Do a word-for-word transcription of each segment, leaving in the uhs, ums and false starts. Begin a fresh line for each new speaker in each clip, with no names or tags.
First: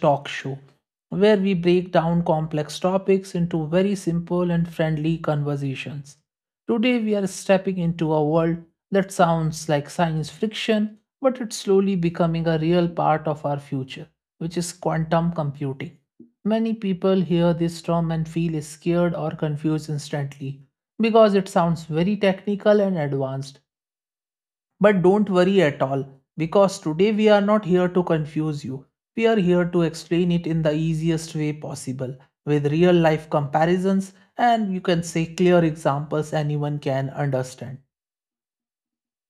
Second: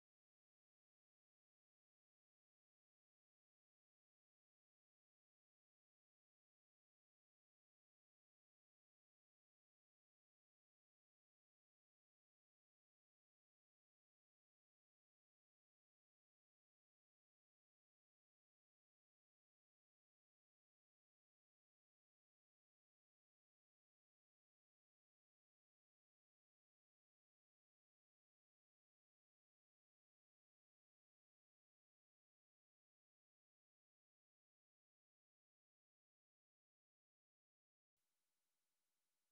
Talk Show, where we break down complex topics into very simple and friendly conversations. Today, we are stepping into a world that sounds like science fiction, but it's slowly becoming a real part of our future, which is quantum computing. Many people hear this term and feel scared or confused instantly because it sounds very technical and advanced but don't worry at all, because today we are not here to confuse you. We are here to explain it in the easiest way possible, with real life comparisons and you can say clear examples anyone can understand.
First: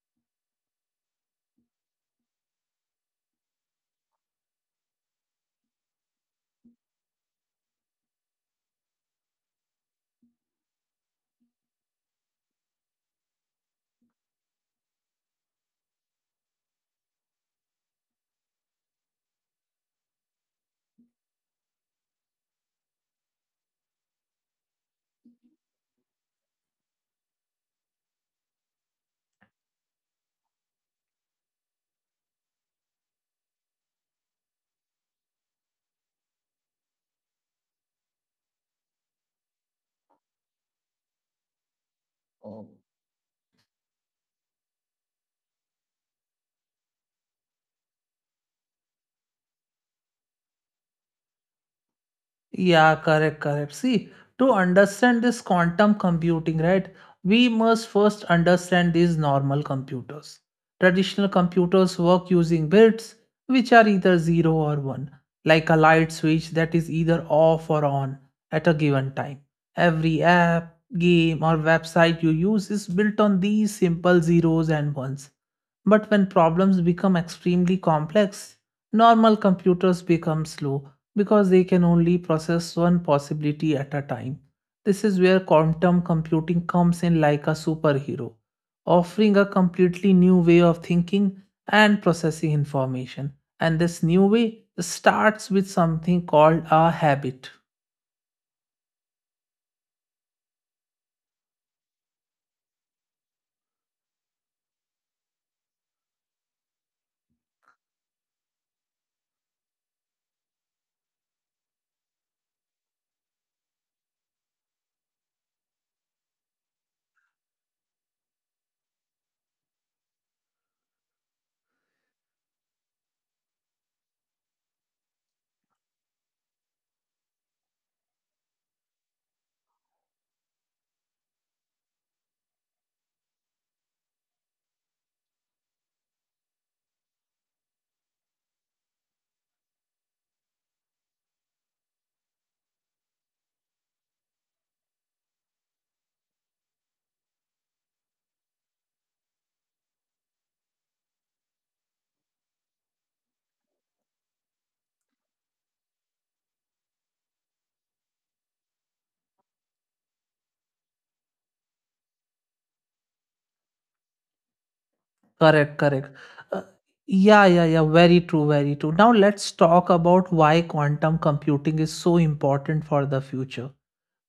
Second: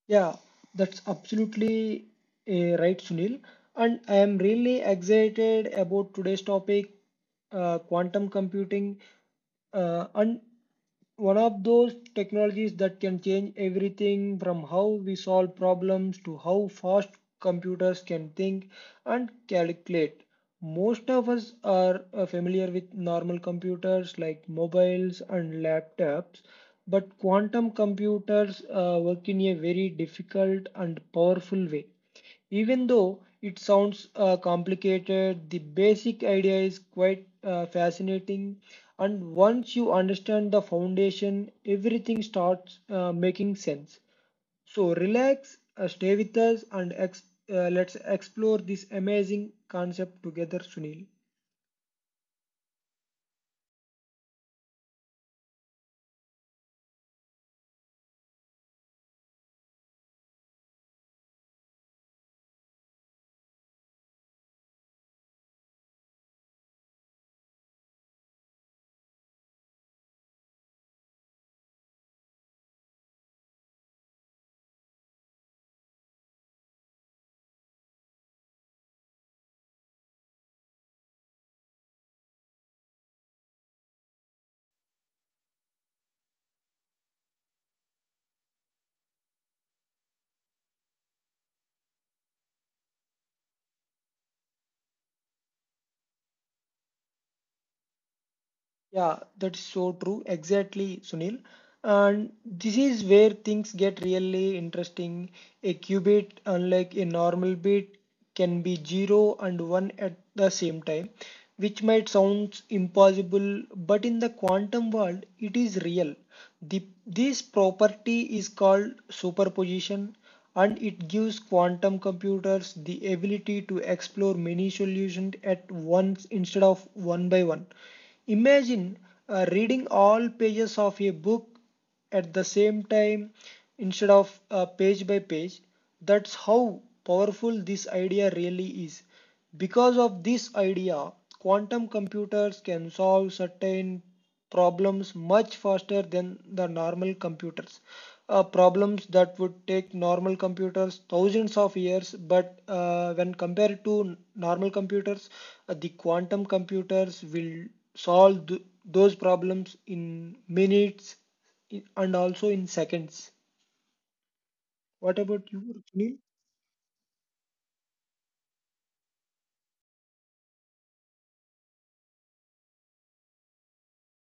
Yeah, that's absolutely uh, right, Sunil. And I am really excited about today's topic, uh, quantum computing, uh, and one of those technologies that can change everything from how we solve problems to how fast computers can think and calculate. Most of us are uh, familiar with normal computers like mobiles and laptops, but quantum computers uh, work in a very difficult and powerful way. Even though it sounds uh, complicated, the basic idea is quite uh, fascinating. And once you understand the foundation, everything starts uh, making sense. So relax, uh, stay with us, and ex- uh, let's explore this amazing concept together, Sunil.
Yeah, correct, correct. See, to understand this quantum computing, right, we must first understand these normal computers. Traditional computers work using bits which are either zero or one, like a light switch that is either off or on at a given time. Every app, game, or website you use is built on these simple zeros and ones. But when problems become extremely complex, normal computers become slow because they can only process one possibility at a time. This is where quantum computing comes in like a superhero, offering a completely new way of thinking and processing information. And this new way starts with something called a habit.
Yeah, that's so true. Exactly, Sunil. And this is where things get really interesting. A qubit, unlike a normal bit, can be zero and one at the same time, which might sound impossible, but in the quantum world, it is real. The, this property is called superposition, and it gives quantum computers the ability to explore many solutions at once instead of one by one. Imagine uh, reading all pages of a book at the same time instead of uh, page by page. That's how powerful this idea really is. Because of this idea, quantum computers can solve certain problems much faster than the normal computers. Uh, problems that would take normal computers thousands of years, but uh, when compared to normal computers, uh, the quantum computers will solve th- those problems in minutes and also in seconds. What about you,
Correct, correct.
Rukmini?
Uh, yeah, yeah, yeah. Very true, very true. Now let's talk about why quantum computing is so important for the future.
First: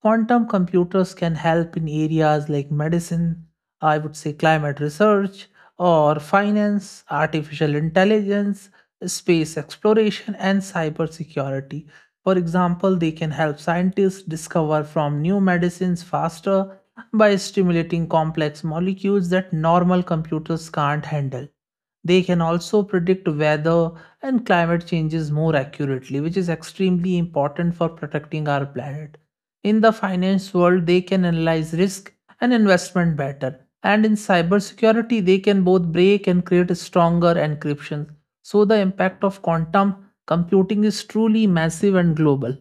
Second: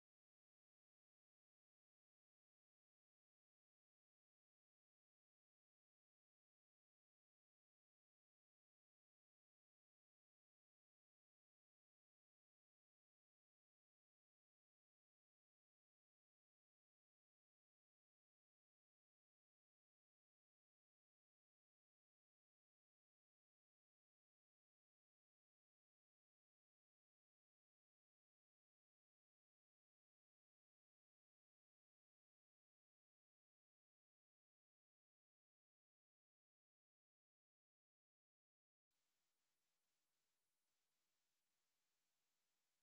Quantum computers can help in areas like medicine, I would say climate research, or finance, artificial intelligence, space exploration, and cybersecurity. For example, they can help scientists discover from new medicines faster by stimulating complex molecules that normal computers can't handle. They can also predict weather and climate changes more accurately, which is extremely important for protecting our planet. In the finance world, they can analyze risk and investment better. And in cybersecurity, they can both break and create stronger encryption. So the impact of quantum computing is truly massive and global.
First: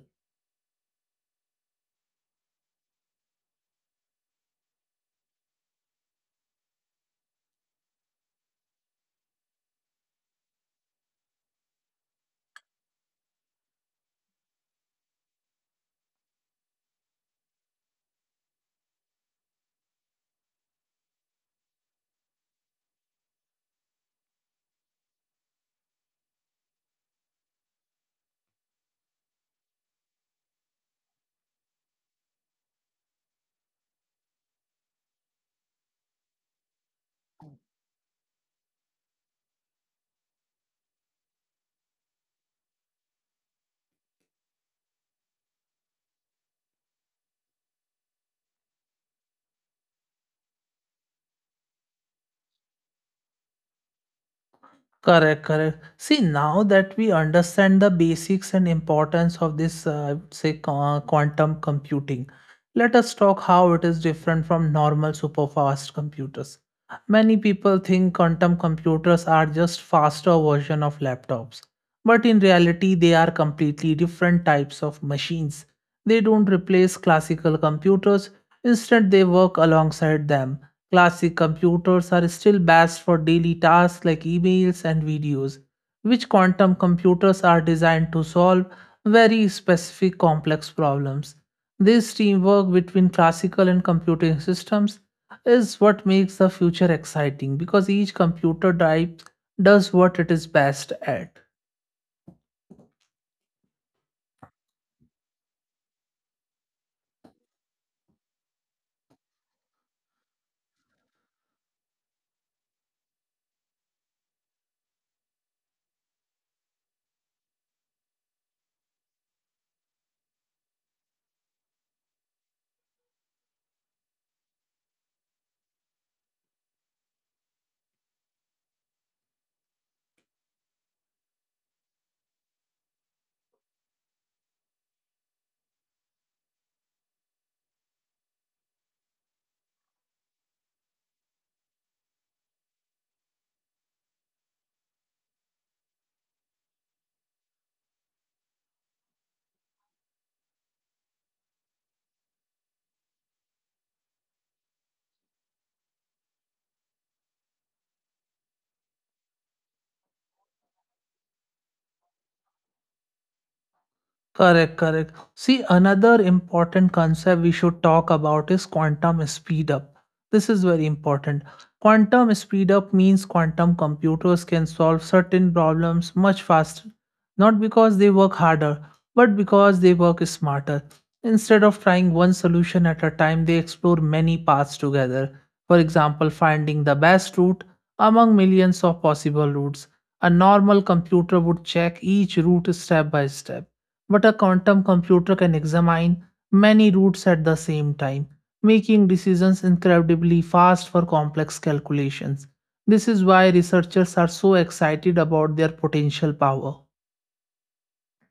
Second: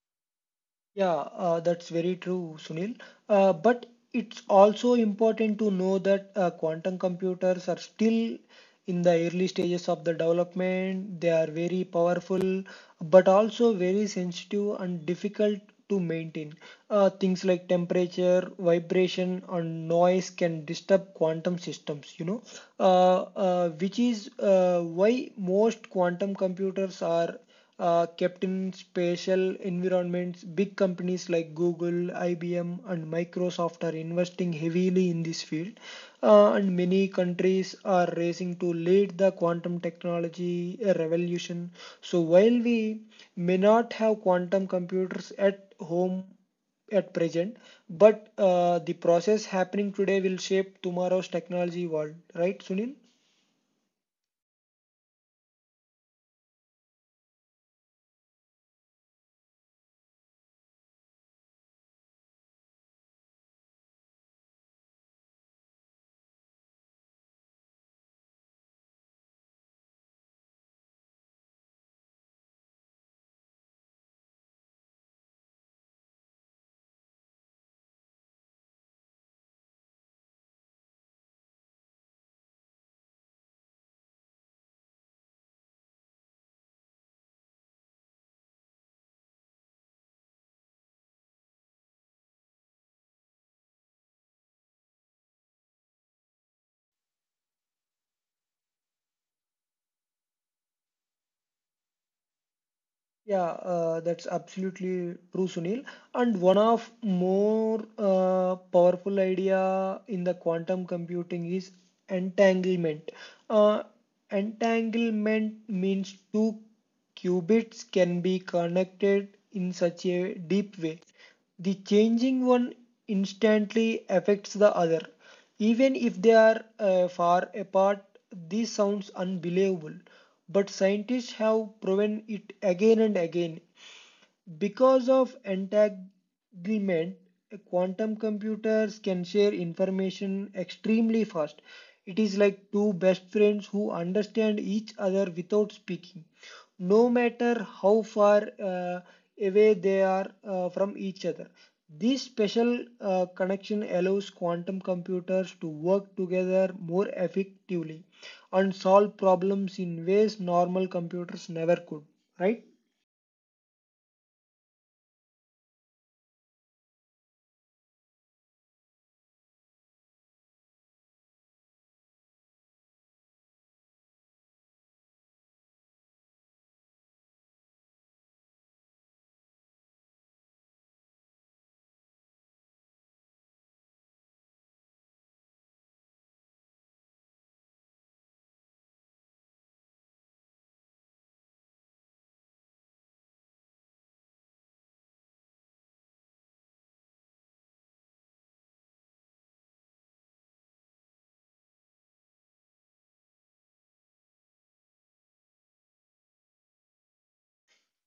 Yeah, uh, that's very true, Sunil. Uh, but it's also important to know that uh, quantum computers are still in the early stages of the development. They are very powerful, but also very sensitive and difficult to maintain. Uh, things like temperature, vibration, and noise can disturb quantum systems, you know, uh, uh, which is uh, why most quantum computers are uh, kept in special environments. Big companies like Google, I B M, and Microsoft are investing heavily in this field, uh, and many countries are racing to lead the quantum technology revolution. So, while we may not have quantum computers at home at present, but uh, the process happening today will shape tomorrow's technology world, right, Sunil?
Correct, correct. See, now that we understand the basics and importance of this, uh, say, qu- quantum computing, let us talk how it is different from normal superfast computers. Many people think quantum computers are just faster version of laptops, but in reality, they are completely different types of machines. They don't replace classical computers; instead, they work alongside them. Classic computers are still best for daily tasks like emails and videos, which quantum computers are designed to solve very specific complex problems. This teamwork between classical and computing systems is what makes the future exciting because each computer type does what it is best at.
Yeah, uh, that's absolutely true, Sunil. And one of more uh, powerful idea in the quantum computing is entanglement. Uh, Entanglement means two qubits can be connected in such a deep way. The changing one instantly affects the other. Even if they are uh, far apart, this sounds unbelievable, but scientists have proven it again and again. Because of entanglement, quantum computers can share information extremely fast. It is like two best friends who understand each other without speaking, no matter how far uh, away they are uh, from each other. This special uh, connection allows quantum computers to work together more effectively and solve problems in ways normal computers never could, right?
Correct, correct. See, another important concept we should talk about is quantum speedup. This is very important. Quantum speedup means quantum computers can solve certain problems much faster, not because they work harder, but because they work smarter. Instead of trying one solution at a time, they explore many paths together. For example, finding the best route among millions of possible routes. A normal computer would check each route step by step but a quantum computer can examine many routes at the same time, making decisions incredibly fast for complex calculations. This is why researchers are so excited about their potential power.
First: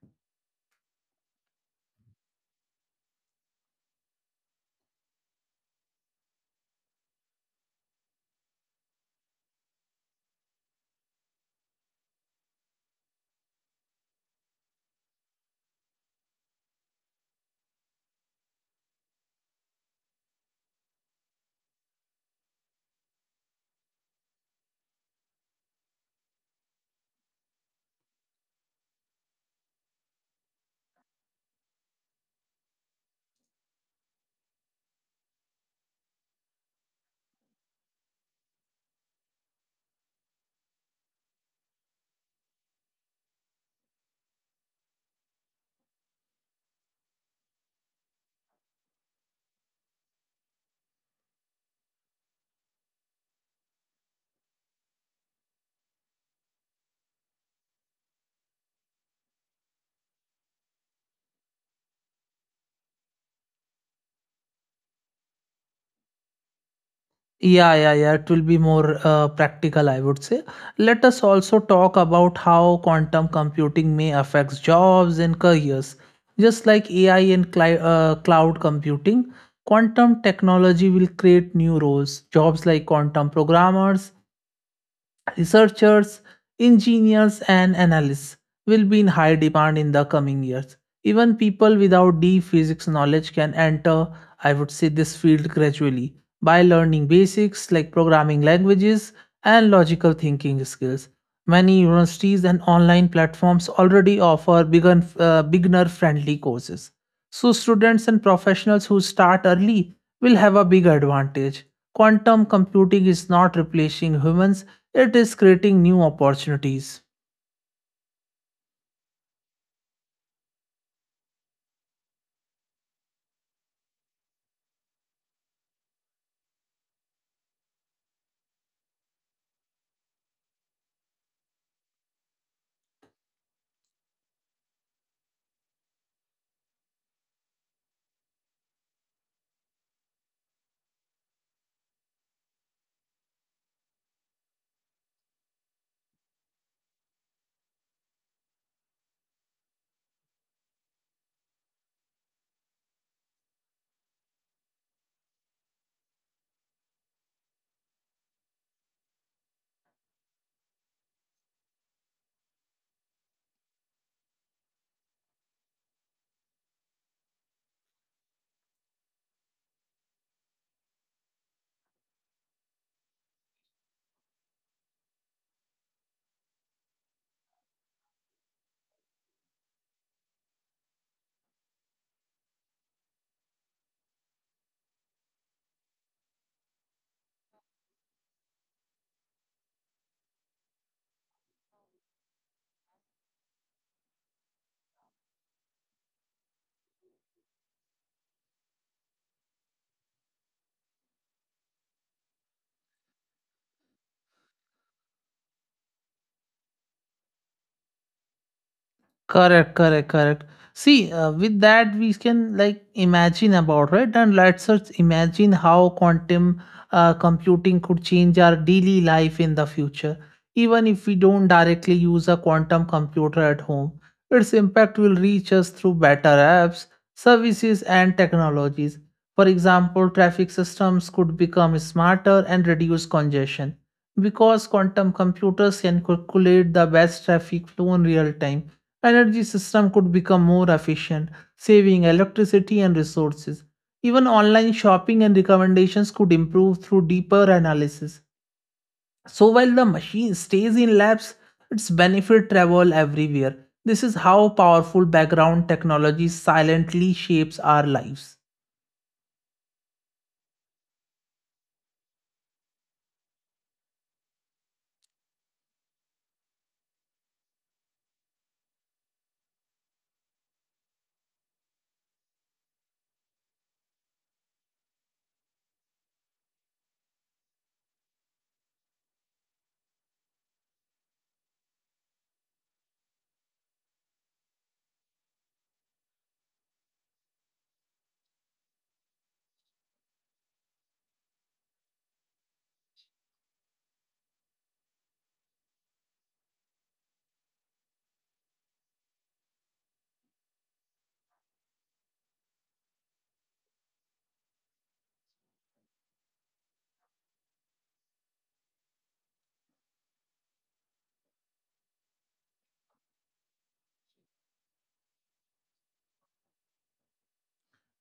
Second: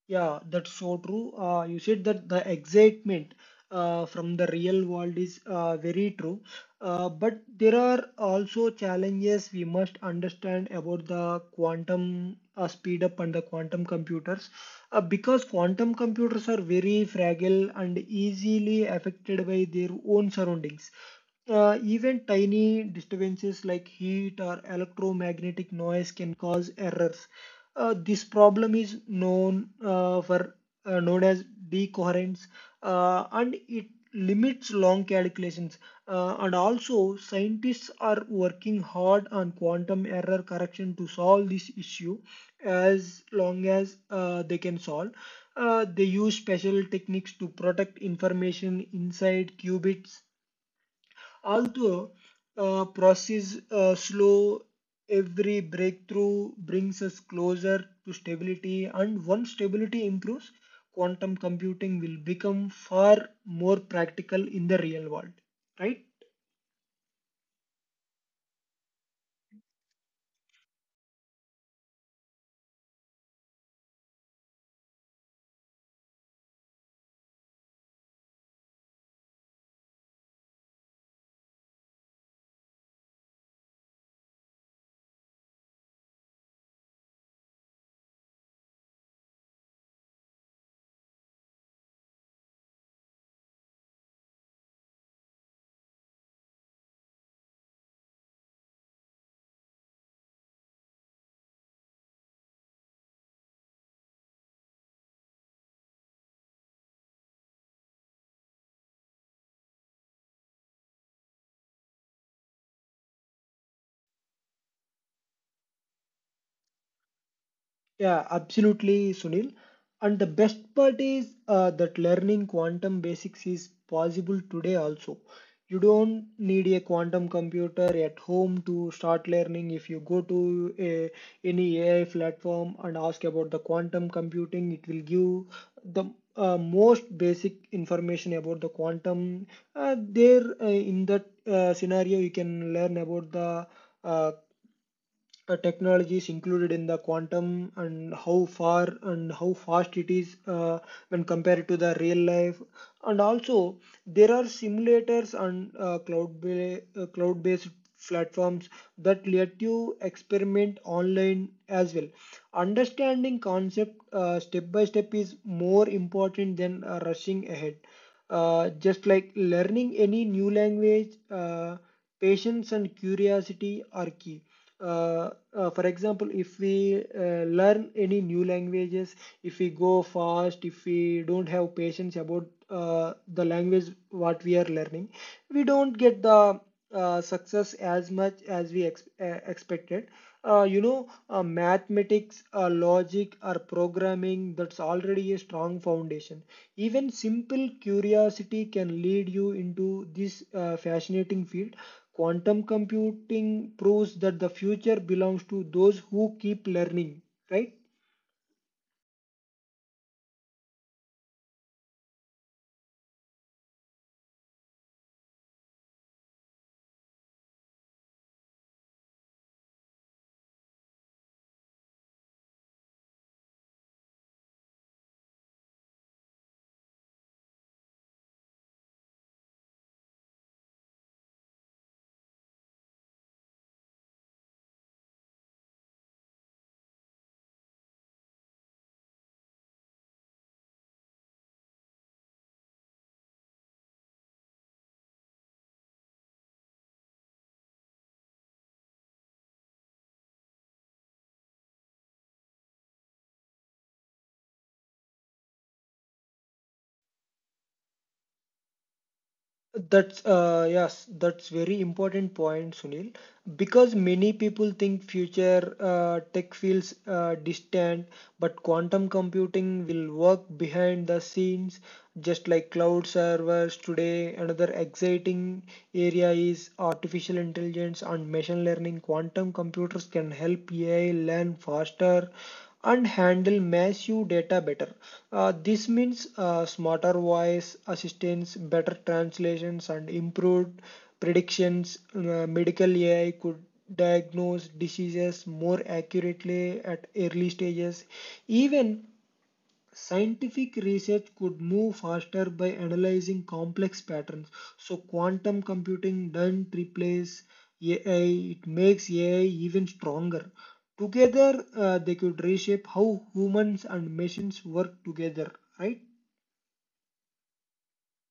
Yeah, that's so true. Uh, you said that the excitement uh, from the real world is uh, very true. Uh, but there are also challenges we must understand about the quantum uh, speed up and the quantum computers. Uh, because quantum computers are very fragile and easily affected by their own surroundings. Uh, even tiny disturbances like heat or electromagnetic noise can cause errors. Uh, this problem is known uh, for uh, known as decoherence, uh, and it limits long calculations. Uh, and also, scientists are working hard on quantum error correction to solve this issue as long as uh, they can solve. Uh, they use special techniques to protect information inside qubits. Although uh, process uh, slow, every breakthrough brings us closer to stability, and once stability improves, quantum computing will become far more practical in the real world, right?
Yeah, yeah, yeah. It will be more uh, practical, I would say. Let us also talk about how quantum computing may affect jobs and careers. Just like A I and cli- uh, cloud computing, quantum technology will create new roles. Jobs like quantum programmers, researchers, engineers, and analysts will be in high demand in the coming years. Even people without deep physics knowledge can enter, I would say, this field gradually by learning basics like programming languages and logical thinking skills. Many universities and online platforms already offer begun, uh, beginner-friendly courses. So students and professionals who start early will have a big advantage. Quantum computing is not replacing humans, it is creating new opportunities.
Yeah, absolutely, Sunil. And the best part is uh, that learning quantum basics is possible today also. You don't need a quantum computer at home to start learning. If you go to a, any A I platform and ask about the quantum computing, it will give the uh, most basic information about the quantum. Uh, there, uh, in that uh, scenario, you can learn about the uh, uh, technologies included in the quantum and how far and how fast it is, uh, when compared to the real life, and also there are simulators and uh, cloud ba- uh, cloud based platforms that let you experiment online as well. Understanding concept uh, step by step is more important than uh, rushing ahead, uh, just like learning any new language. Uh, patience and curiosity are key. Uh, uh, for example, if we uh, learn any new languages, if we go fast, if we don't have patience about uh, the language what we are learning, we don't get the uh, success as much as we ex- uh, expected. Uh, you know, uh, mathematics, uh, logic or programming, that's already a strong foundation. Even simple curiosity can lead you into this uh, fascinating field. Quantum computing proves that the future belongs to those who keep learning, right?
Correct, correct, correct. See, uh, with that we can like imagine about right, and let's us imagine how quantum uh, computing could change our daily life in the future. Even if we don't directly use a quantum computer at home, its impact will reach us through better apps, services, and technologies. For example, traffic systems could become smarter and reduce congestion because quantum computers can calculate the best traffic flow in real time energy system could become more efficient, saving electricity and resources. Even online shopping and recommendations could improve through deeper analysis. So while the machine stays in labs, its benefit travel everywhere. This is how powerful background technology silently shapes our lives.
That's uh, yes, that's very important point, Sunil. Because many people think future uh, tech feels uh, distant, but quantum computing will work behind the scenes, just like cloud servers today. Another exciting area is artificial intelligence and machine learning. Quantum computers can help AI learn faster and handle massive data better. Uh, this means uh, smarter voice assistants, better translations, and improved predictions. Uh, medical A I could diagnose diseases more accurately at early stages. Even scientific research could move faster by analyzing complex patterns. So, quantum computing doesn't replace A I, it makes A I even stronger. Together, uh, they could reshape how humans and machines work together, right?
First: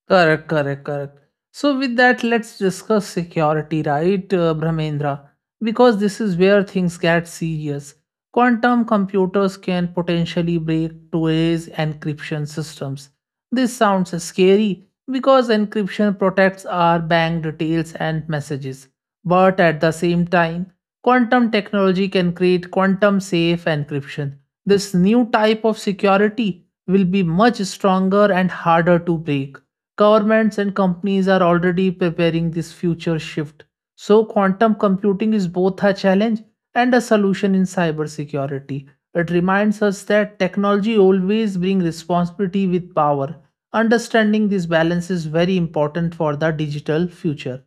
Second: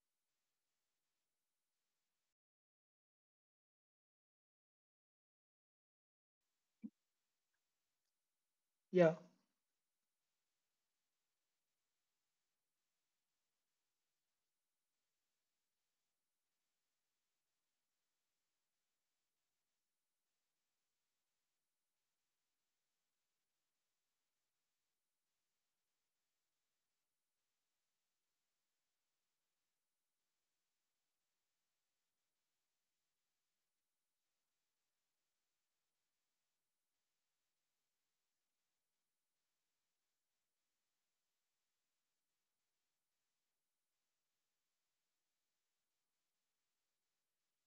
Correct, correct, correct. So, with that, let's discuss security, right, uh, Brahmendra? Because this is where things get serious. Quantum
Yeah.
computers can potentially break today's encryption systems. This sounds scary because encryption protects our bank details and messages. But at the same time, quantum technology can create quantum safe encryption. This new type of security will be much stronger and harder to break. Governments and companies are already preparing this future shift. So, quantum computing is both a challenge and a solution in cybersecurity. It reminds us that technology always brings responsibility with power. Understanding this balance is very important for the digital future.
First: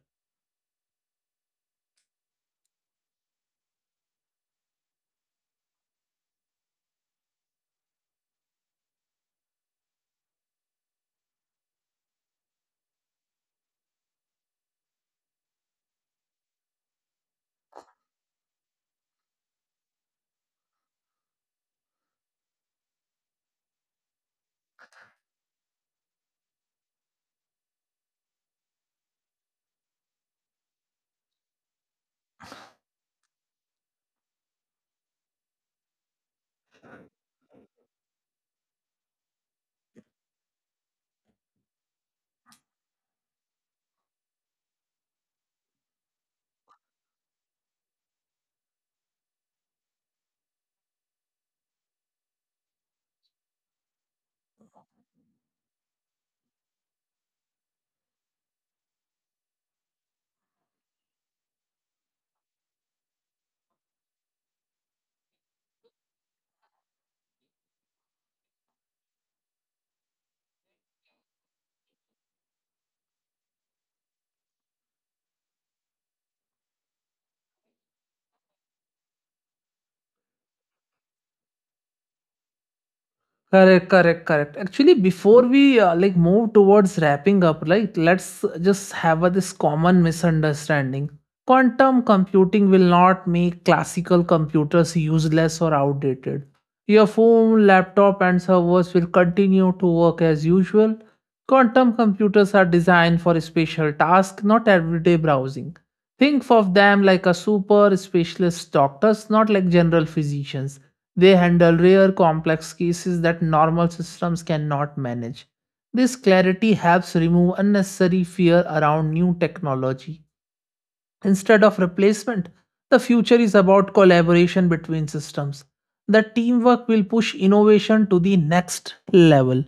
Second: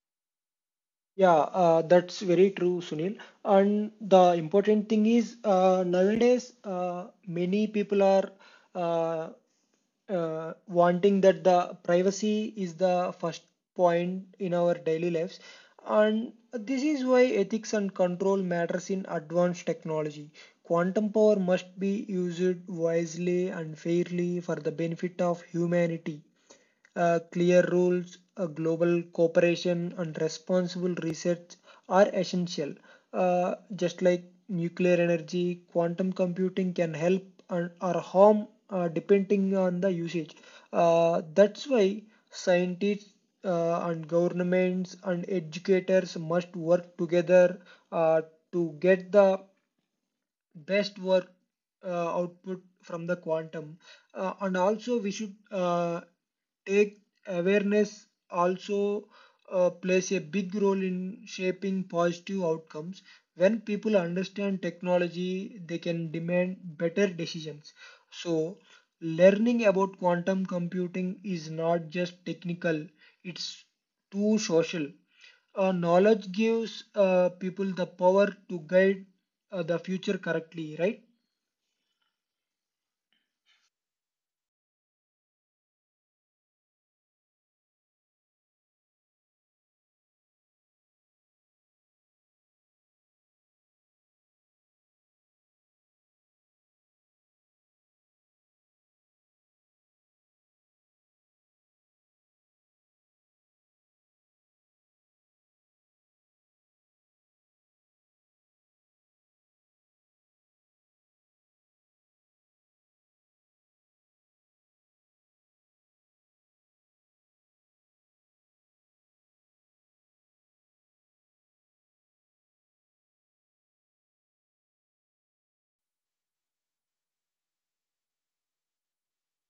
Yeah, uh, that's very true, Sunil. And the important thing is, uh, nowadays uh, many people are uh, uh, wanting that the privacy is the first point in our daily lives, and this is why ethics and control matters in advanced technology. Quantum power must be used wisely and fairly for the benefit of humanity. Uh, clear rules, uh, global cooperation, and responsible research are essential. Uh, just like nuclear energy, quantum computing can help and, or harm, uh, depending on the usage. Uh, that's why scientists uh, and governments and educators must work together uh, to get the best work uh, output from the quantum, uh, and also we should uh, take awareness also uh, plays a big role in shaping positive outcomes. When people understand technology, they can demand better decisions. So learning about quantum computing is not just technical, it's too social. Uh, knowledge gives uh, people the power to guide uh, the future correctly, right?
Correct, correct, correct. Actually, before we uh, like move towards wrapping up, like let's just have a, this common misunderstanding. Quantum computing will not make classical computers useless or outdated. Your phone, laptop, and servers will continue to work as usual. Quantum computers are designed for special tasks, not everyday browsing. Think of them like a super specialist doctors, not like general physicians they handle rare complex cases that normal systems cannot manage. This clarity helps remove unnecessary fear around new technology. Instead of replacement, the future is about collaboration between systems. The teamwork will push innovation to the next level.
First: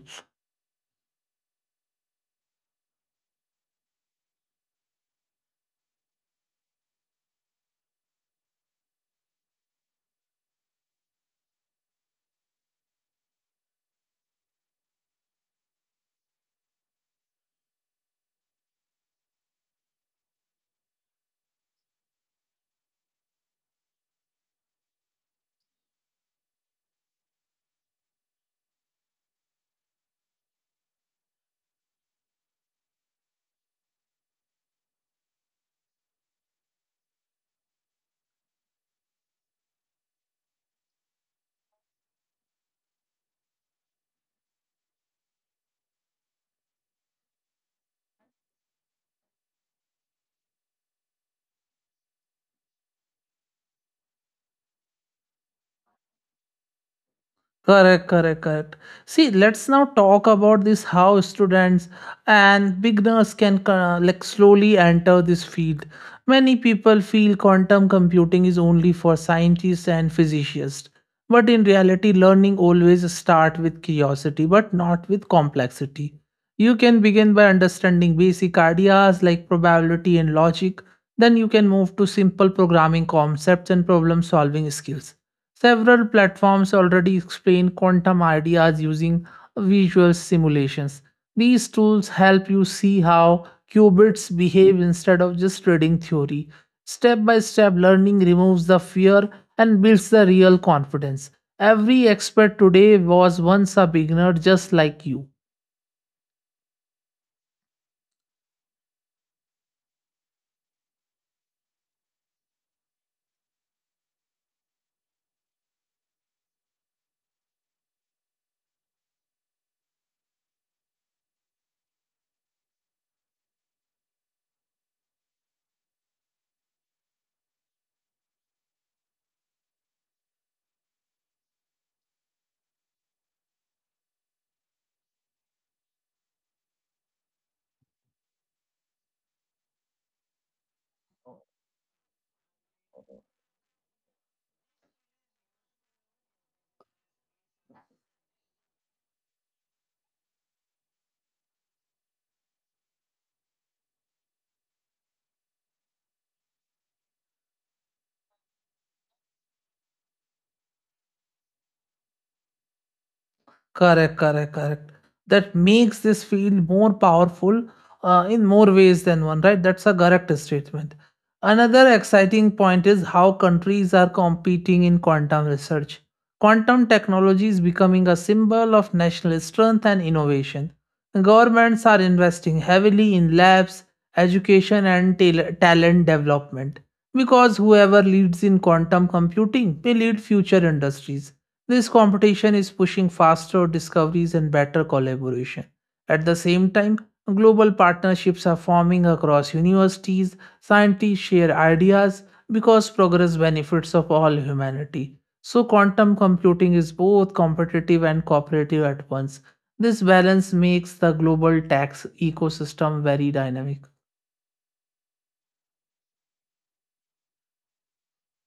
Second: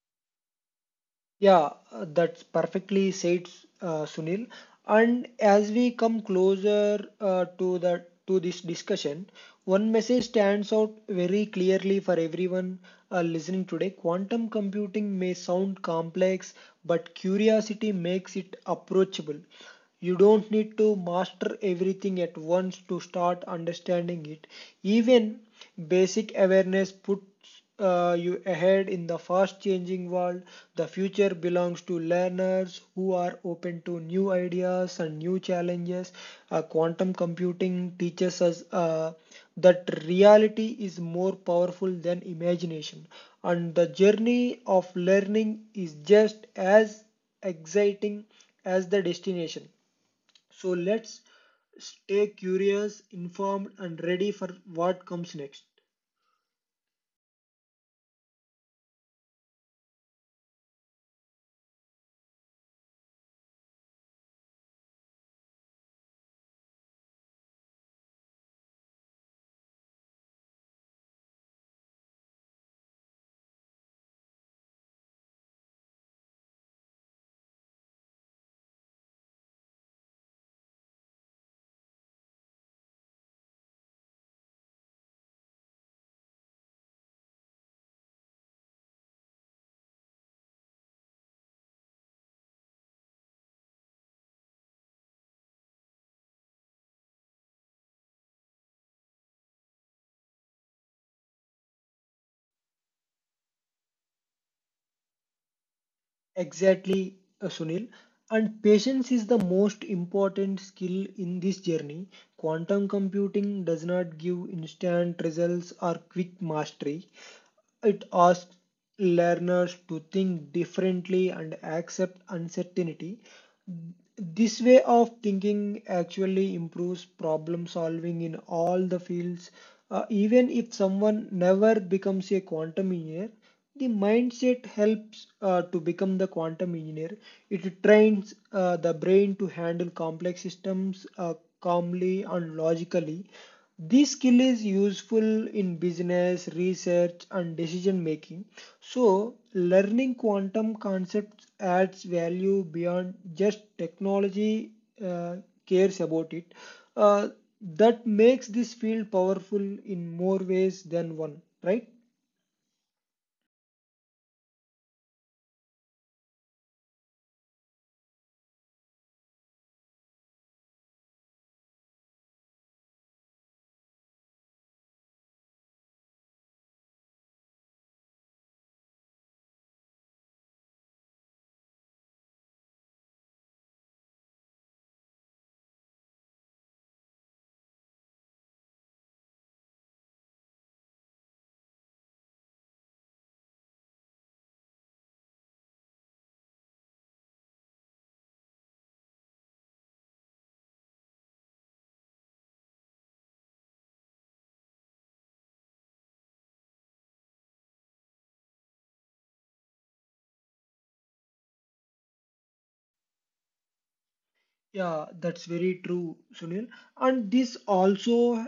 Yeah, uh, that's perfectly said, uh, Sunil. And as we come closer uh, to the to this discussion, one message stands out very clearly for everyone uh, listening today. Quantum computing may sound complex, but curiosity makes it approachable. You don't need to master everything at once to start understanding it. Even basic awareness puts uh, you ahead in the fast changing world. The future belongs to learners who are open to new ideas and new challenges. Uh, quantum computing teaches us uh, that reality is more powerful than imagination, and the journey of learning is just as exciting as the destination. So let's stay curious, informed, and ready for what comes next.
Correct, correct, correct. See, let's now talk about this how students and beginners can uh, like slowly enter this field. Many people feel quantum computing is only for scientists and physicists, but in reality, learning always start with curiosity, but not with complexity. You can begin by understanding basic ideas like probability and logic. Then you can move to simple programming concepts and problem solving skills. Several platforms already explain quantum ideas using visual simulations. These tools help you see how qubits behave instead of just reading theory. Step by step learning removes the fear and builds the real confidence. Every expert today was once a beginner just like you.
Exactly, uh, Sunil. And patience is the most important skill in this journey. Quantum computing does not give instant results or quick mastery. It asks learners to think differently and accept uncertainty. This way of thinking actually improves problem solving in all the fields. Uh, even if someone never becomes a quantum engineer, the mindset helps uh, to become the quantum engineer. It trains uh, the brain to handle complex systems uh, calmly and logically. This skill is useful in business, research, and decision making. So, learning quantum concepts adds value beyond just technology, uh, cares about it. Uh, that makes this field powerful in more ways than one, right?
Correct, correct, correct. That makes this feel more powerful uh, in more ways than one, right? That's a correct statement. Another exciting point is how countries are competing in quantum research. Quantum technology is becoming a symbol of national strength and innovation. Governments are investing heavily in labs, education, and tal- talent development because whoever leads in quantum computing may lead future industries this competition is pushing faster discoveries and better collaboration. At the same time, global partnerships are forming across universities, scientists share ideas because progress benefits of all humanity. So quantum computing is both competitive and cooperative at once. This balance makes the global tech ecosystem very dynamic.
Yeah, that's very true, Sunil. And this also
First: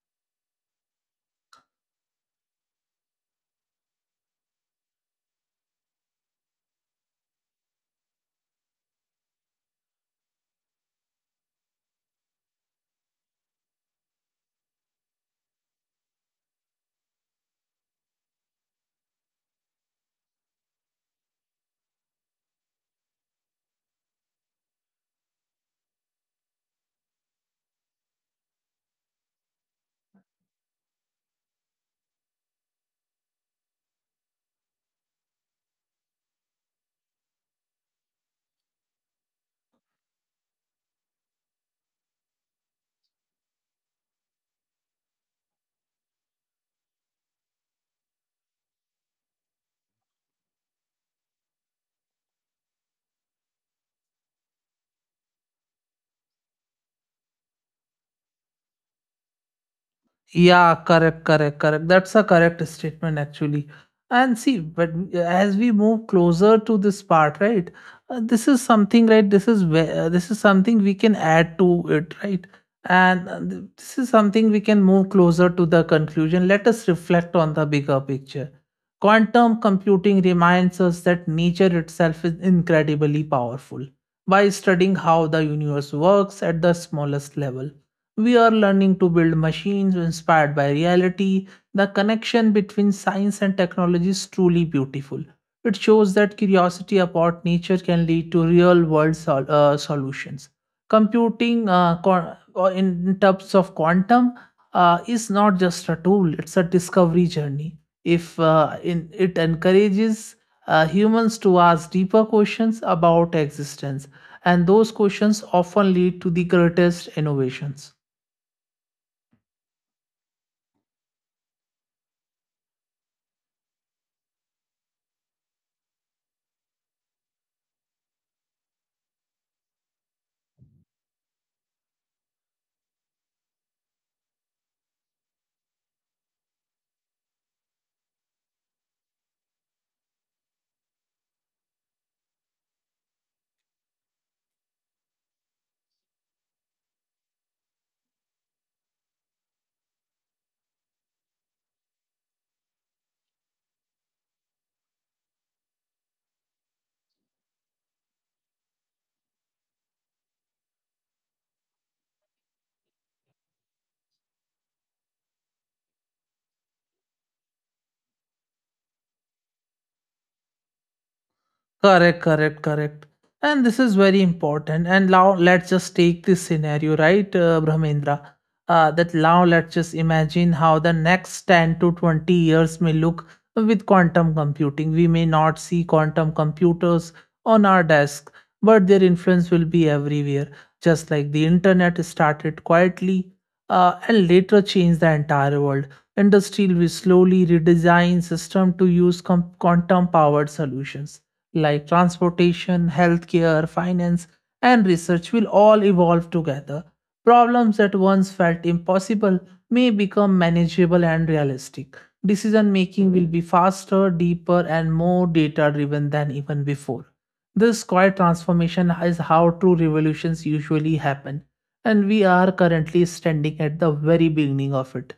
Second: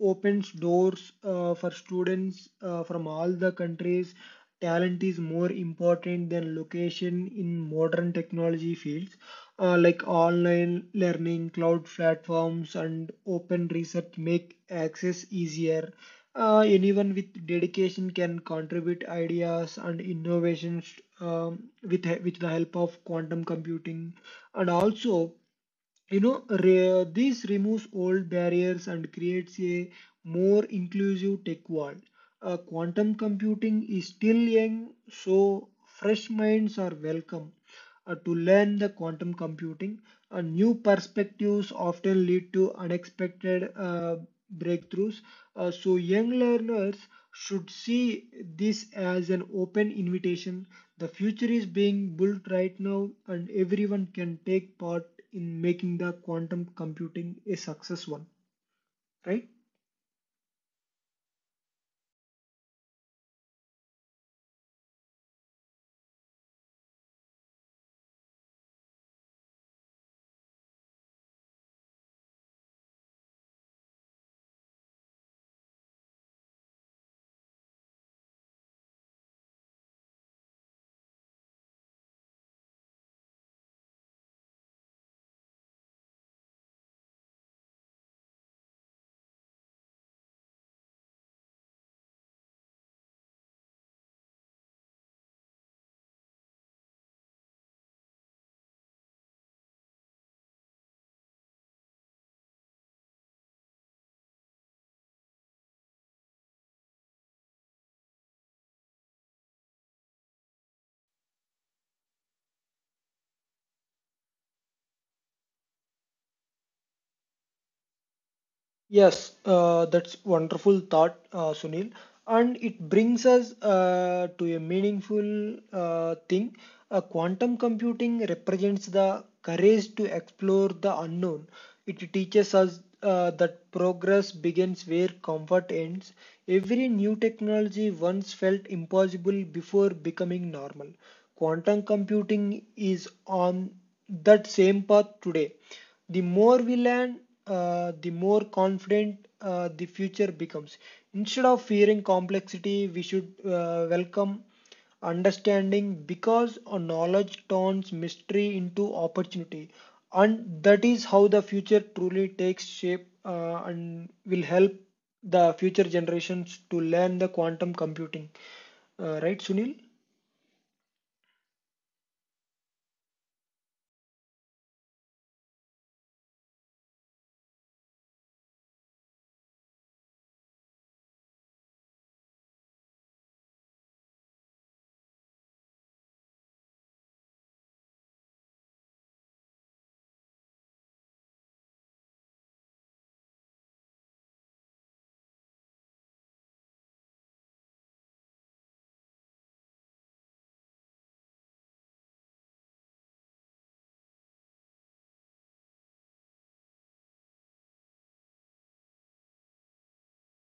opens doors uh, for students uh, from all the countries. Talent is more important than location in modern technology fields, uh, like online learning, cloud platforms, and open research make access easier. Uh, anyone with dedication can contribute ideas and innovations, um, with he- with the help of quantum computing. And also, you know, re- this removes old barriers and creates a more inclusive tech world. Uh, quantum computing is still young, so fresh minds are welcome uh, to learn the quantum computing. Uh, new perspectives often lead to unexpected uh, breakthroughs. Uh, so young learners should see this as an open invitation. The future is being built right now, and everyone can take part in making the quantum computing a success one, right?
Yeah, correct, correct, correct. That's a correct statement actually. And see, but as we move closer to this part, right? Uh, this is something, right? This is where uh, this is something we can add to it, right? And uh, th- this is something we can move closer to the conclusion. Let us reflect on the bigger picture. Quantum computing reminds us that nature itself is incredibly powerful by studying how the universe works at the smallest level we are learning to build machines inspired by reality. The connection between science and technology is truly beautiful. It shows that curiosity about nature can lead to real world sol- uh, solutions. Computing uh, co- uh, in in terms of quantum uh, is not just a tool, it's a discovery journey. If uh, in, it encourages uh, humans to ask deeper questions about existence, and those questions often lead to the greatest innovations.
Yes, uh, that's wonderful thought, uh, Sunil. And it brings us uh, to a meaningful uh, thing. Uh, quantum computing represents the courage to explore the unknown. It teaches us uh, that progress begins where comfort ends. Every new technology once felt impossible before becoming normal. Quantum computing is on that same path today. The more we learn, uh, the more confident uh, the future becomes. Instead of fearing complexity, we should uh, welcome understanding, because our knowledge turns mystery into opportunity. And that is how the future truly takes shape, uh, and will help the future generations to learn the quantum computing. Uh, right, Sunil?
Correct, correct, correct. And this is very important. And now let's just take this scenario, right, uh, Brahmendra? Uh, that now let's just imagine how the next ten to twenty years may look with quantum computing. We may not see quantum computers on our desk, but their influence will be everywhere. Just like the internet started quietly uh, and later changed the entire world. Industry will slowly redesign system to use com- quantum powered solutions like transportation, healthcare, finance, and research will all evolve together. Problems that once felt impossible may become manageable and realistic. Decision making will be faster, deeper, and more data driven than even before. This quiet transformation is how true revolutions usually happen, and we are currently standing at the very beginning of it.